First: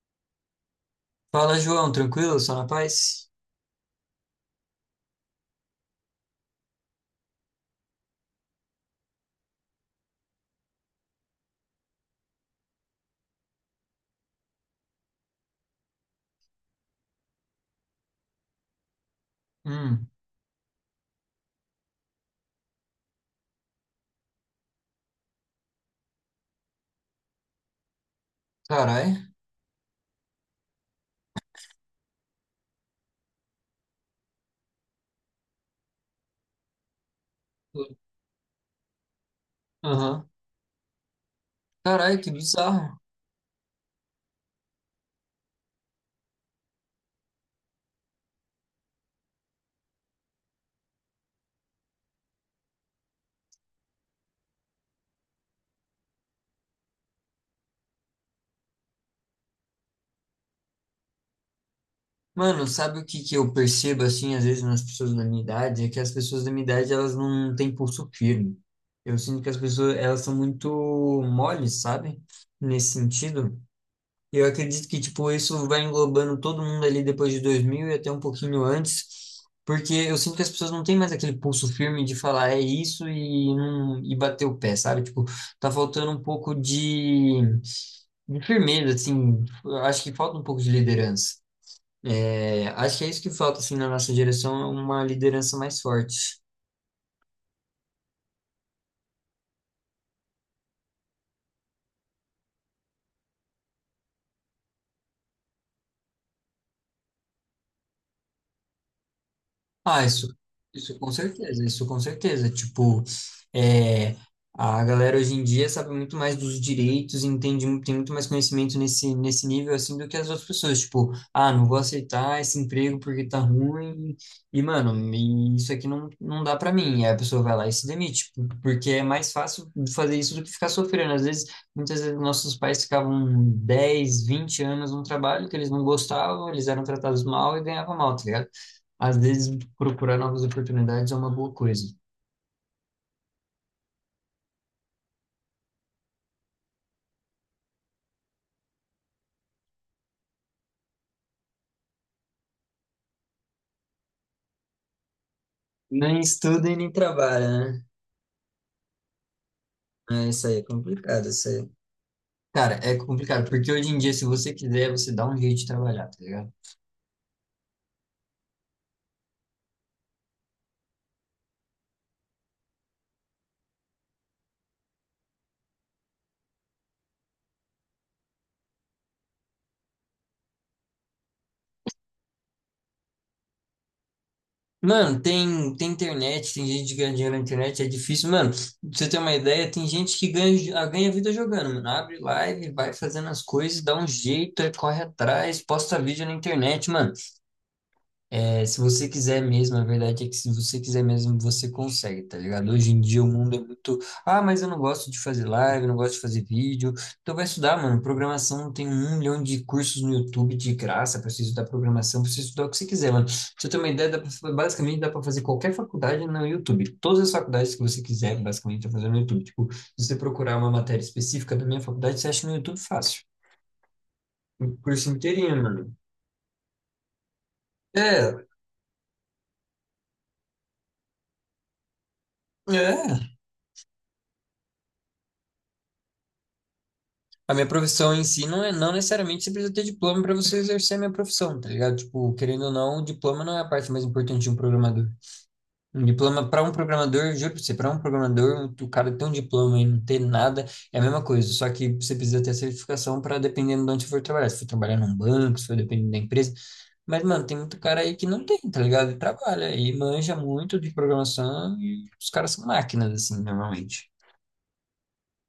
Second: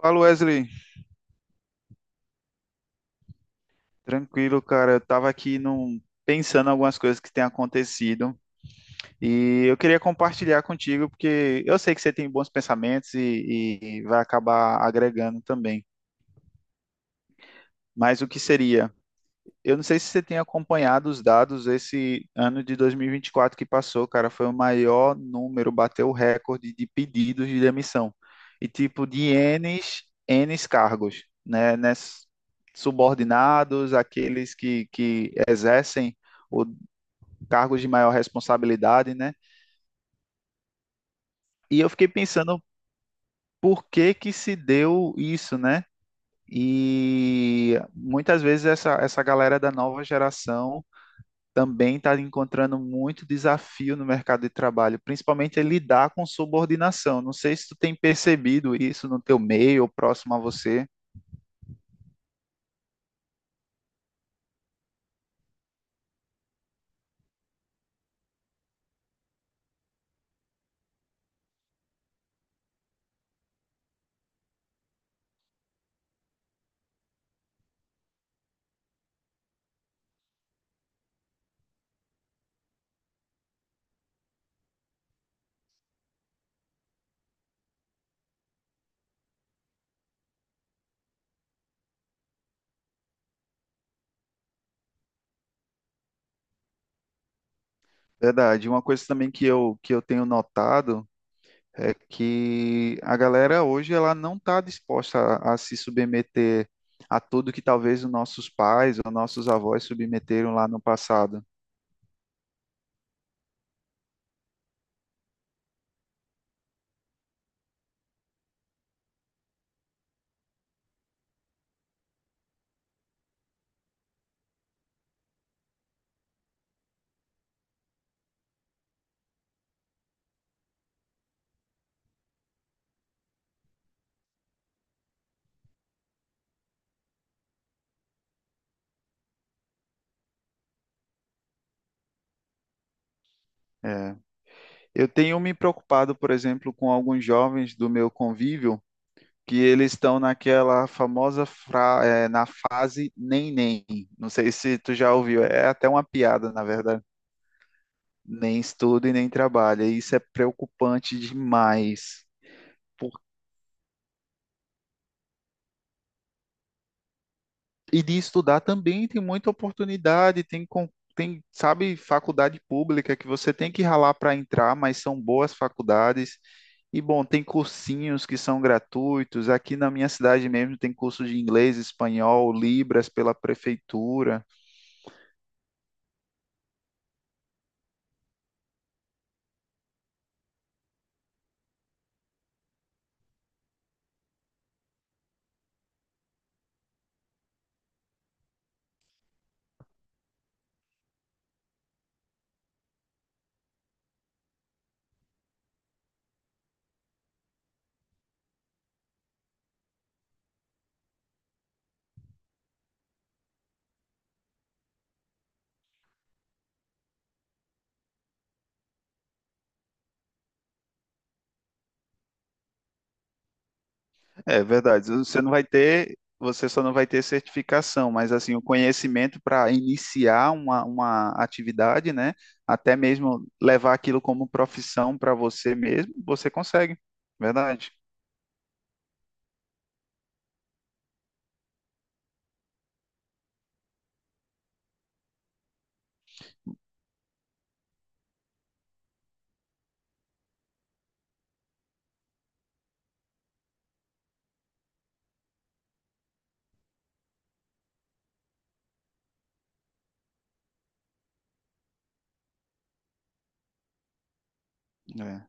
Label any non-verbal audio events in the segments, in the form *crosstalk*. Fala, Wesley. Fala, João, tranquilo? Só na paz? Tranquilo, cara. Eu tava aqui pensando em algumas coisas que têm acontecido e eu queria compartilhar contigo porque eu sei que você tem bons pensamentos e vai acabar agregando também. Mas o que seria? Eu não sei se Hum, você tem acompanhado os dados esse ano de 2024 que passou. Cara, foi o maior número, bateu o recorde de pedidos de demissão. E tipo, Carai. de N, N cargos, né? Subordinados, aqueles que exercem o cargos de maior responsabilidade, né? Aham. E eu fiquei Carai, que pensando bizarro. por que que se deu isso, né? E muitas vezes essa galera da nova geração também está encontrando muito desafio no mercado de trabalho, principalmente é lidar com subordinação. Não sei se tu tem percebido isso no teu meio ou próximo a você. Mano, sabe o que que eu percebo, assim, às vezes nas pessoas da minha idade? É que as pessoas da minha idade, elas não têm pulso firme. Eu sinto que as pessoas, elas são muito moles, sabe? Nesse sentido. E eu acredito que, tipo, isso vai englobando todo mundo ali depois de 2000 e até um pouquinho antes, porque eu sinto que as pessoas não têm mais aquele pulso firme de falar é isso e, não, e bater o pé, sabe? Tipo, tá faltando um pouco de firmeza, assim, eu acho que falta um pouco de liderança. É, acho que é isso que falta, assim, na nossa direção, é uma liderança mais forte. Verdade. Uma coisa também que eu tenho notado é que a galera hoje ela não está disposta a se submeter a tudo que talvez os nossos pais ou nossos avós Ah, isso, submeteram lá no isso com passado. certeza, isso com certeza. Tipo, é, a galera hoje em dia sabe muito mais dos direitos, entende, mu- tem muito mais conhecimento nesse nível assim do que as outras pessoas. Tipo, ah, não vou aceitar esse emprego porque tá ruim, e mano, me- isso aqui não, não dá pra mim. E aí a pessoa vai lá e se demite, p- porque é mais fácil fazer isso do que ficar sofrendo. Às vezes, muitas vezes nossos pais ficavam 10, 20 anos num trabalho que eles não gostavam, eles eram tratados mal e ganhavam mal, tá ligado? Às vezes procurar novas oportunidades é uma boa coisa. É. Eu tenho me preocupado, por exemplo, com alguns jovens do meu convívio que eles estão naquela famosa na fase nem nem. Não sei se tu já ouviu, é até uma Nem piada, na estuda e nem verdade. trabalha, né? Nem estuda e nem trabalha. E isso é É, isso aí é preocupante complicado, isso aí. demais. Cara, é Por- complicado, porque hoje em dia, se você quiser, você dá um jeito de trabalhar, tá ligado? E de estudar também tem muita oportunidade, tem, sabe, faculdade pública que você tem que ralar para entrar, mas são boas faculdades. E bom, tem cursinhos que são gratuitos. Aqui na minha cidade mesmo tem curso de inglês, espanhol, Libras pela prefeitura. Mano, tem internet, tem gente que ganha dinheiro na internet, é difícil. Mano, pra você ter uma ideia, tem gente que ganha, ah, ganha vida jogando, mano. Abre live, vai fazendo as coisas, dá um jeito, aí corre atrás, posta vídeo na internet, mano. É, se você quiser mesmo, a verdade é que se você quiser mesmo, você consegue, tá ligado? Hoje em dia o mundo é muito. Ah, mas eu não gosto de fazer live, eu não gosto de fazer vídeo. Então vai estudar, mano. Programação tem 1 milhão de cursos no YouTube de graça pra você estudar programação, pra você estudar o que você quiser, mano. Pra você ter uma ideia, dá pra- basicamente dá pra fazer qualquer faculdade no YouTube. Todas as faculdades que você quiser, basicamente, dá pra fazer no YouTube. Tipo, se você procurar uma matéria específica da minha faculdade, você acha no YouTube fácil. É O curso verdade. Inteirinho, mano. Você só não vai ter certificação, mas É, assim, o conhecimento para iniciar uma atividade, né? Até é. mesmo levar aquilo como profissão para você mesmo, você consegue. A minha Verdade. profissão em si não é, não necessariamente você precisa ter diploma para você exercer a minha profissão, tá ligado? Tipo, querendo ou não, o diploma não é a parte mais importante de um programador. Um diploma para um programador, juro pra você, para um programador, o cara ter um diploma e não ter nada é a mesma coisa, só que você precisa ter a certificação para dependendo de onde você for trabalhar. Se for trabalhar num banco, se for dependendo da empresa. Mas, mano, tem muito cara aí que não tem, tá ligado? E trabalha e manja muito de programação e os caras são máquinas, assim, normalmente. É.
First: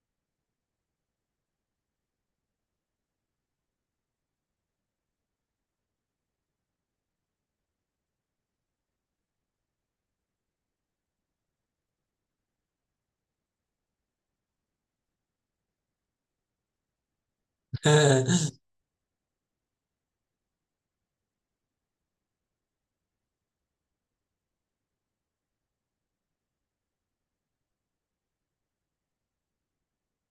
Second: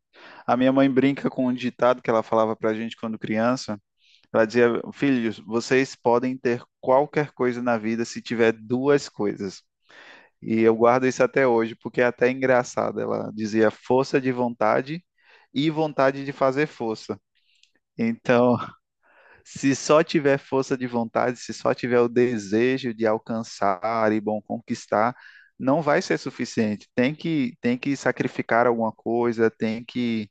A minha mãe brinca com um ditado que ela falava para a gente quando criança. Ela dizia: filhos, vocês podem ter qualquer coisa na vida se tiver duas coisas. E eu guardo isso até hoje, porque é até engraçado. Ela dizia força de vontade e vontade de fazer força. Então, *laughs* *laughs* se só tiver força de vontade, se só tiver o desejo de alcançar e bom conquistar, não vai ser suficiente. Tem que sacrificar alguma coisa, tem que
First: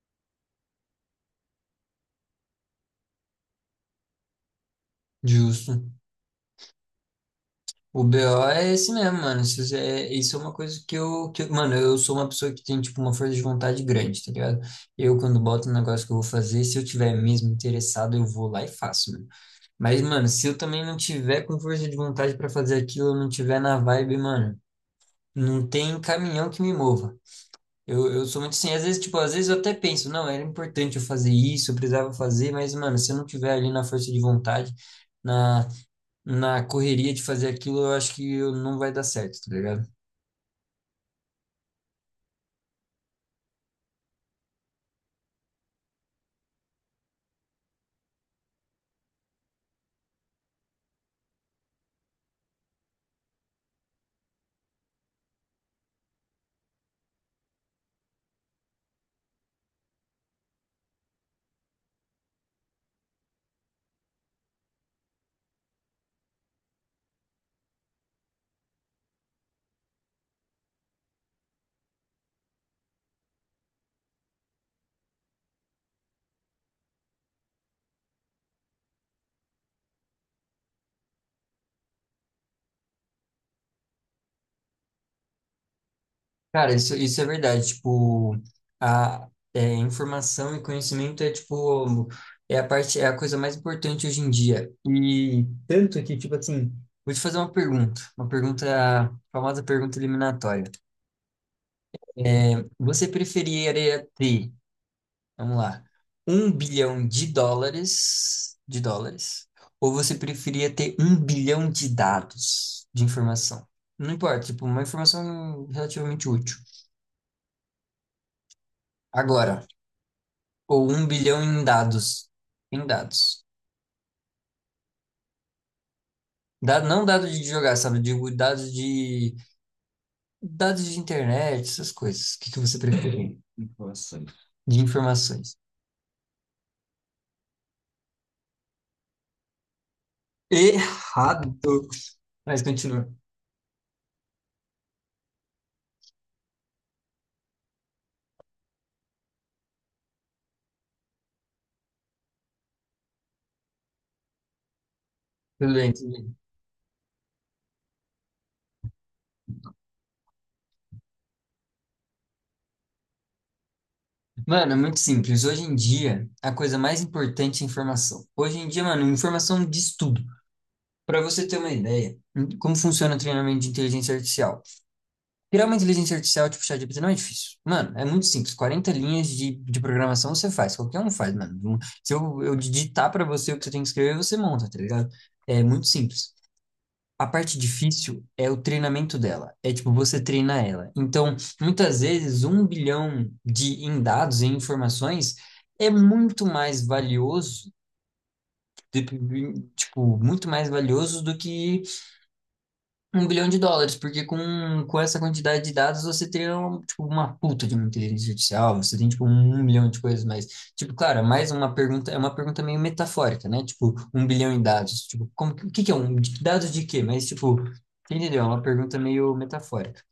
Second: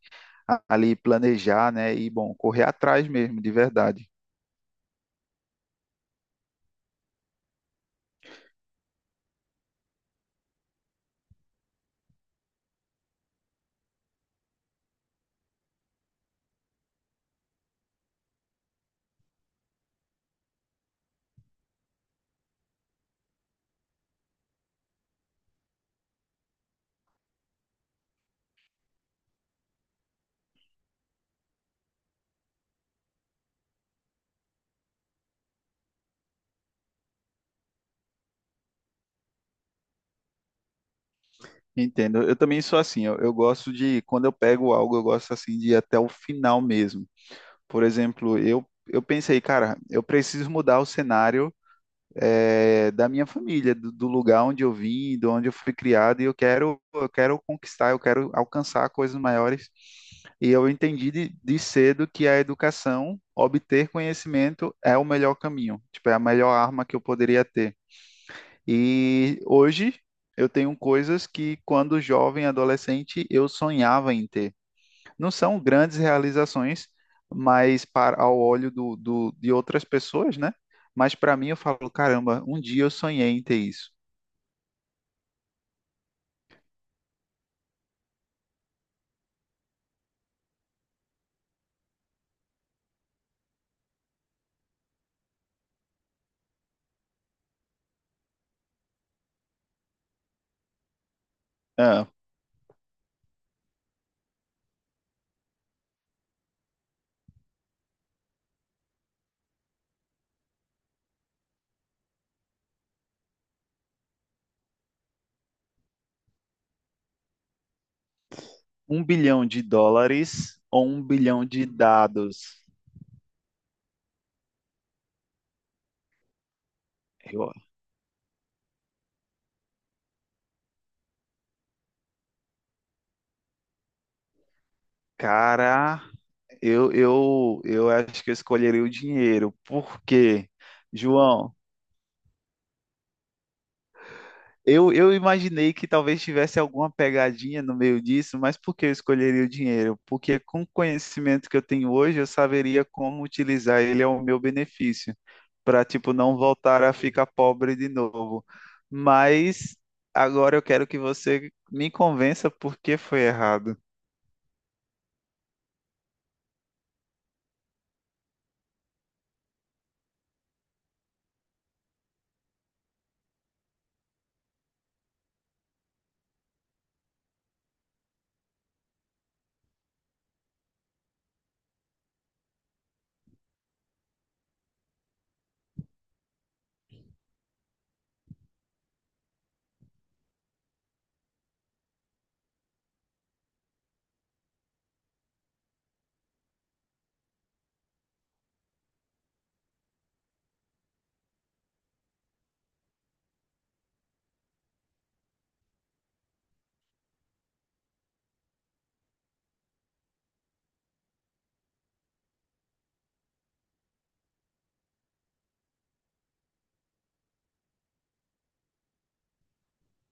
ali planejar, né? E bom, correr atrás mesmo, de verdade. Justo. O BO é esse mesmo, mano. Isso é uma coisa que, eu- mano, eu sou uma pessoa que tem, tipo, uma força de vontade grande, tá ligado? Eu, quando boto um negócio que eu vou fazer, se eu tiver mesmo interessado, eu vou lá e faço, mano. Mas, mano, se eu também não tiver com força de vontade pra fazer aquilo, eu não tiver na vibe, mano, não tem caminhão que me mova. Eu sou muito assim, às vezes, tipo, às vezes eu até penso, não, era importante eu fazer isso, eu precisava fazer, mas, mano, se eu não tiver ali na força de vontade, na na correria de fazer aquilo, eu acho que eu- não vai dar certo, tá ligado? Entendo. Eu também sou assim. Eu gosto de quando eu pego algo, eu gosto assim de ir até o final mesmo. Por exemplo, eu pensei, cara, eu preciso mudar o cenário da minha família, do, do lugar onde eu vim, de onde eu fui criado, e eu quero conquistar, eu quero alcançar coisas maiores. E eu entendi de cedo que a educação, obter conhecimento, é o melhor caminho, tipo, é a melhor arma que eu poderia ter. E hoje eu tenho coisas que, quando jovem, adolescente, eu sonhava em ter, não são grandes realizações, mas para ao olho de outras pessoas, né? Mas para mim eu falo, caramba, um dia eu sonhei em ter isso. Cara, isso é verdade. Tipo, a é, informação e conhecimento é, tipo, é a parte, é a coisa mais importante hoje em dia. E tanto que, tipo assim, vou te fazer uma pergunta, a famosa pergunta eliminatória. Ah, É, você preferiria ter vamos lá. Um bilhão de dólares, ou você preferia ter um bilhão de dados de informação? Não importa, tipo, uma informação relativamente útil. um bilhão Agora, de dólares ou ou um um bilhão bilhão em de dados, dados? em dados. Da- não dados de Eu- jogar, sabe? Digo dados de internet, essas coisas. O que que você prefere? De informações. Cara, eu acho que eu escolheria o dinheiro. Por quê? João, Errado. Mas continua. eu imaginei que talvez tivesse alguma pegadinha no meio disso, mas por que eu escolheria o dinheiro? Porque com o conhecimento que eu tenho hoje, eu saberia como utilizar ele ao meu benefício, Tudo para bem, tudo tipo bem. não voltar a ficar pobre de novo. Mas agora eu quero que você me convença por que foi errado. Mano, é muito simples. Hoje em dia, a coisa mais importante é informação. Hoje em dia, mano, informação diz tudo. Para você ter uma ideia, em- como funciona o treinamento de inteligência artificial? Criar uma inteligência artificial tipo ChatGPT não é difícil. Mano, é muito simples. 40 linhas de programação você faz. Qualquer um faz, mano. Um- se eu, eu digitar para você o que você tem que escrever, você monta, tá ligado? É muito simples. A parte difícil é o treinamento dela. É tipo, você treina ela. Então, muitas vezes, um bilhão de em dados e informações é muito mais valioso, de- tipo, muito mais valioso do que um bilhão de dólares, porque com essa quantidade de dados você teria um, tipo, uma puta de uma inteligência artificial, você tem tipo 1 milhão de coisas mais. Tipo, claro, é mais uma pergunta, é uma pergunta meio metafórica, né? Tipo, um bilhão em dados. Tipo, como, que- o que que é um de- dados de quê? Mas tipo, você entendeu? É uma pergunta meio metafórica.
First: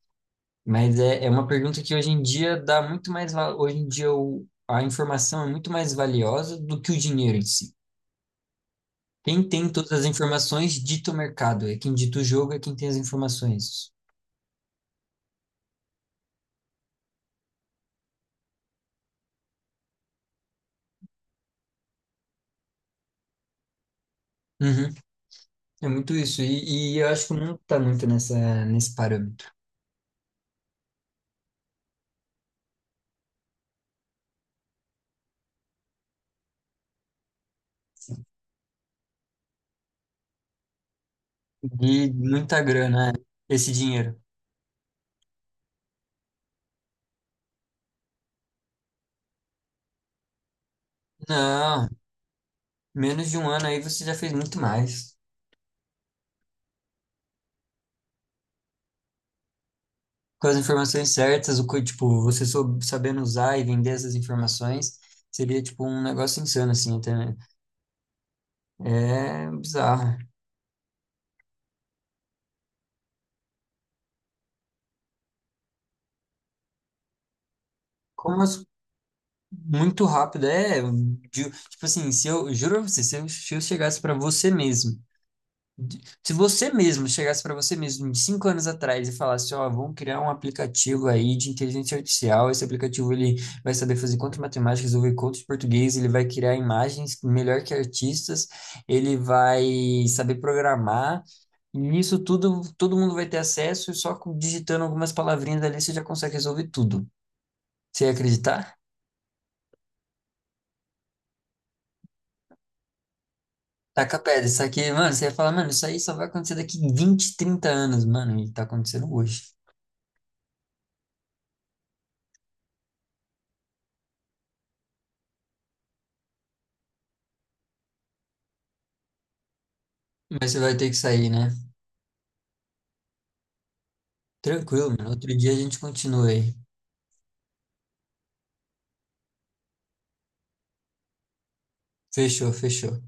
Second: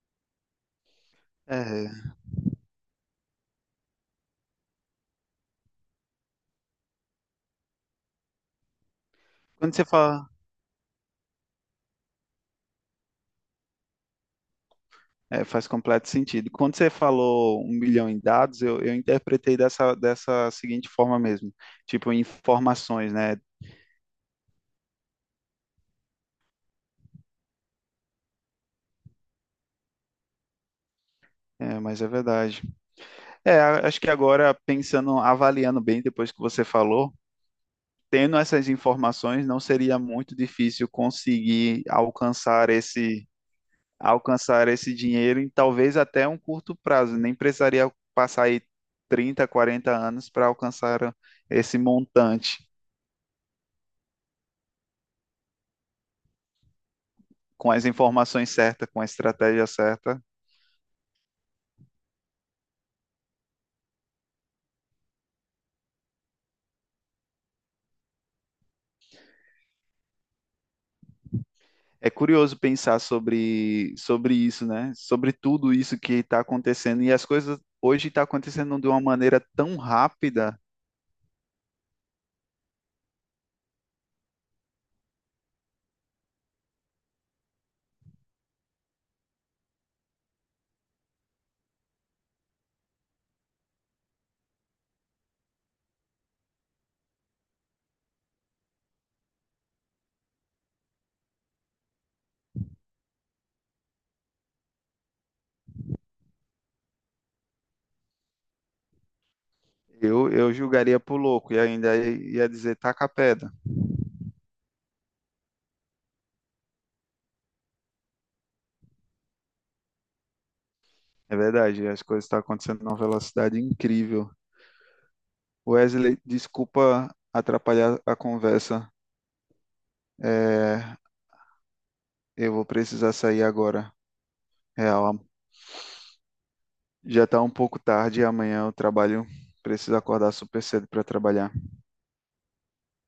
Mas é, é uma pergunta que É, hoje em dia dá muito mais, va- hoje em dia o, a informação é muito mais valiosa do que o dinheiro em si. Quem tem quando você todas as fala, informações dita o mercado, é quem dita o jogo, é quem tem as informações. é, faz completo sentido. Quando você falou um milhão em dados, eu interpretei dessa, dessa seguinte forma mesmo, tipo informações, né? Uhum. É muito isso. E eu acho que não tá muito nessa, nesse parâmetro. É, mas é verdade. É, acho que agora, pensando, avaliando bem depois que você falou, Assim, tendo essas informações, não seria muito difícil conseguir de muita grana, é, esse dinheiro. alcançar esse dinheiro em talvez até um curto prazo. Nem precisaria passar aí 30, 40 anos para alcançar esse Não, montante. menos de 1 ano aí você já fez muito mais. Com as informações certas, com a estratégia certa, Com as informações certas, o, co- tipo, você sou- sabendo usar e vender essas informações, seria tipo um negócio insano, assim, até, né? É bizarro. é curioso pensar sobre, sobre isso, né? Sobre tudo isso que está acontecendo. E as coisas hoje estão Como as- acontecendo de uma maneira tão muito rápido, rápida, é. De- tipo assim, se eu, juro pra você, se eu, se eu chegasse pra você mesmo. De- se você mesmo chegasse para você mesmo de 5 anos atrás e falasse, ó, vamos criar um aplicativo aí de inteligência artificial, esse aplicativo ele vai saber fazer conta de matemática, resolver conta de português, ele vai criar imagens melhor que artistas, ele vai saber programar, e nisso tudo todo mundo vai ter acesso e só com- digitando algumas palavrinhas ali você já consegue resolver tudo. Você ia acreditar? eu julgaria por louco e ainda ia dizer taca a pedra. Taca pedra, isso aqui, mano, você ia falar, mano, isso aí só vai acontecer daqui 20, 30 anos, mano, e tá acontecendo hoje. É verdade, as coisas estão acontecendo numa velocidade incrível. Wesley, desculpa atrapalhar a conversa. Mas você vai ter que É, sair, né? eu vou precisar sair agora. Tranquilo, mano. Real, Outro dia a gente continua aí. já está um pouco tarde e amanhã eu trabalho. Preciso acordar super cedo para trabalhar. Fechou, fechou.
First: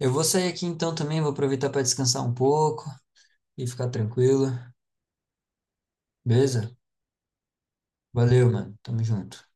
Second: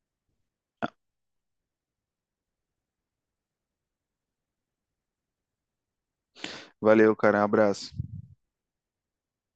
Eu vou sair aqui então também, vou aproveitar para descansar um pouco e ficar tranquilo. Beleza? Valeu, cara. Abraço. Valeu, mano. Tamo junto.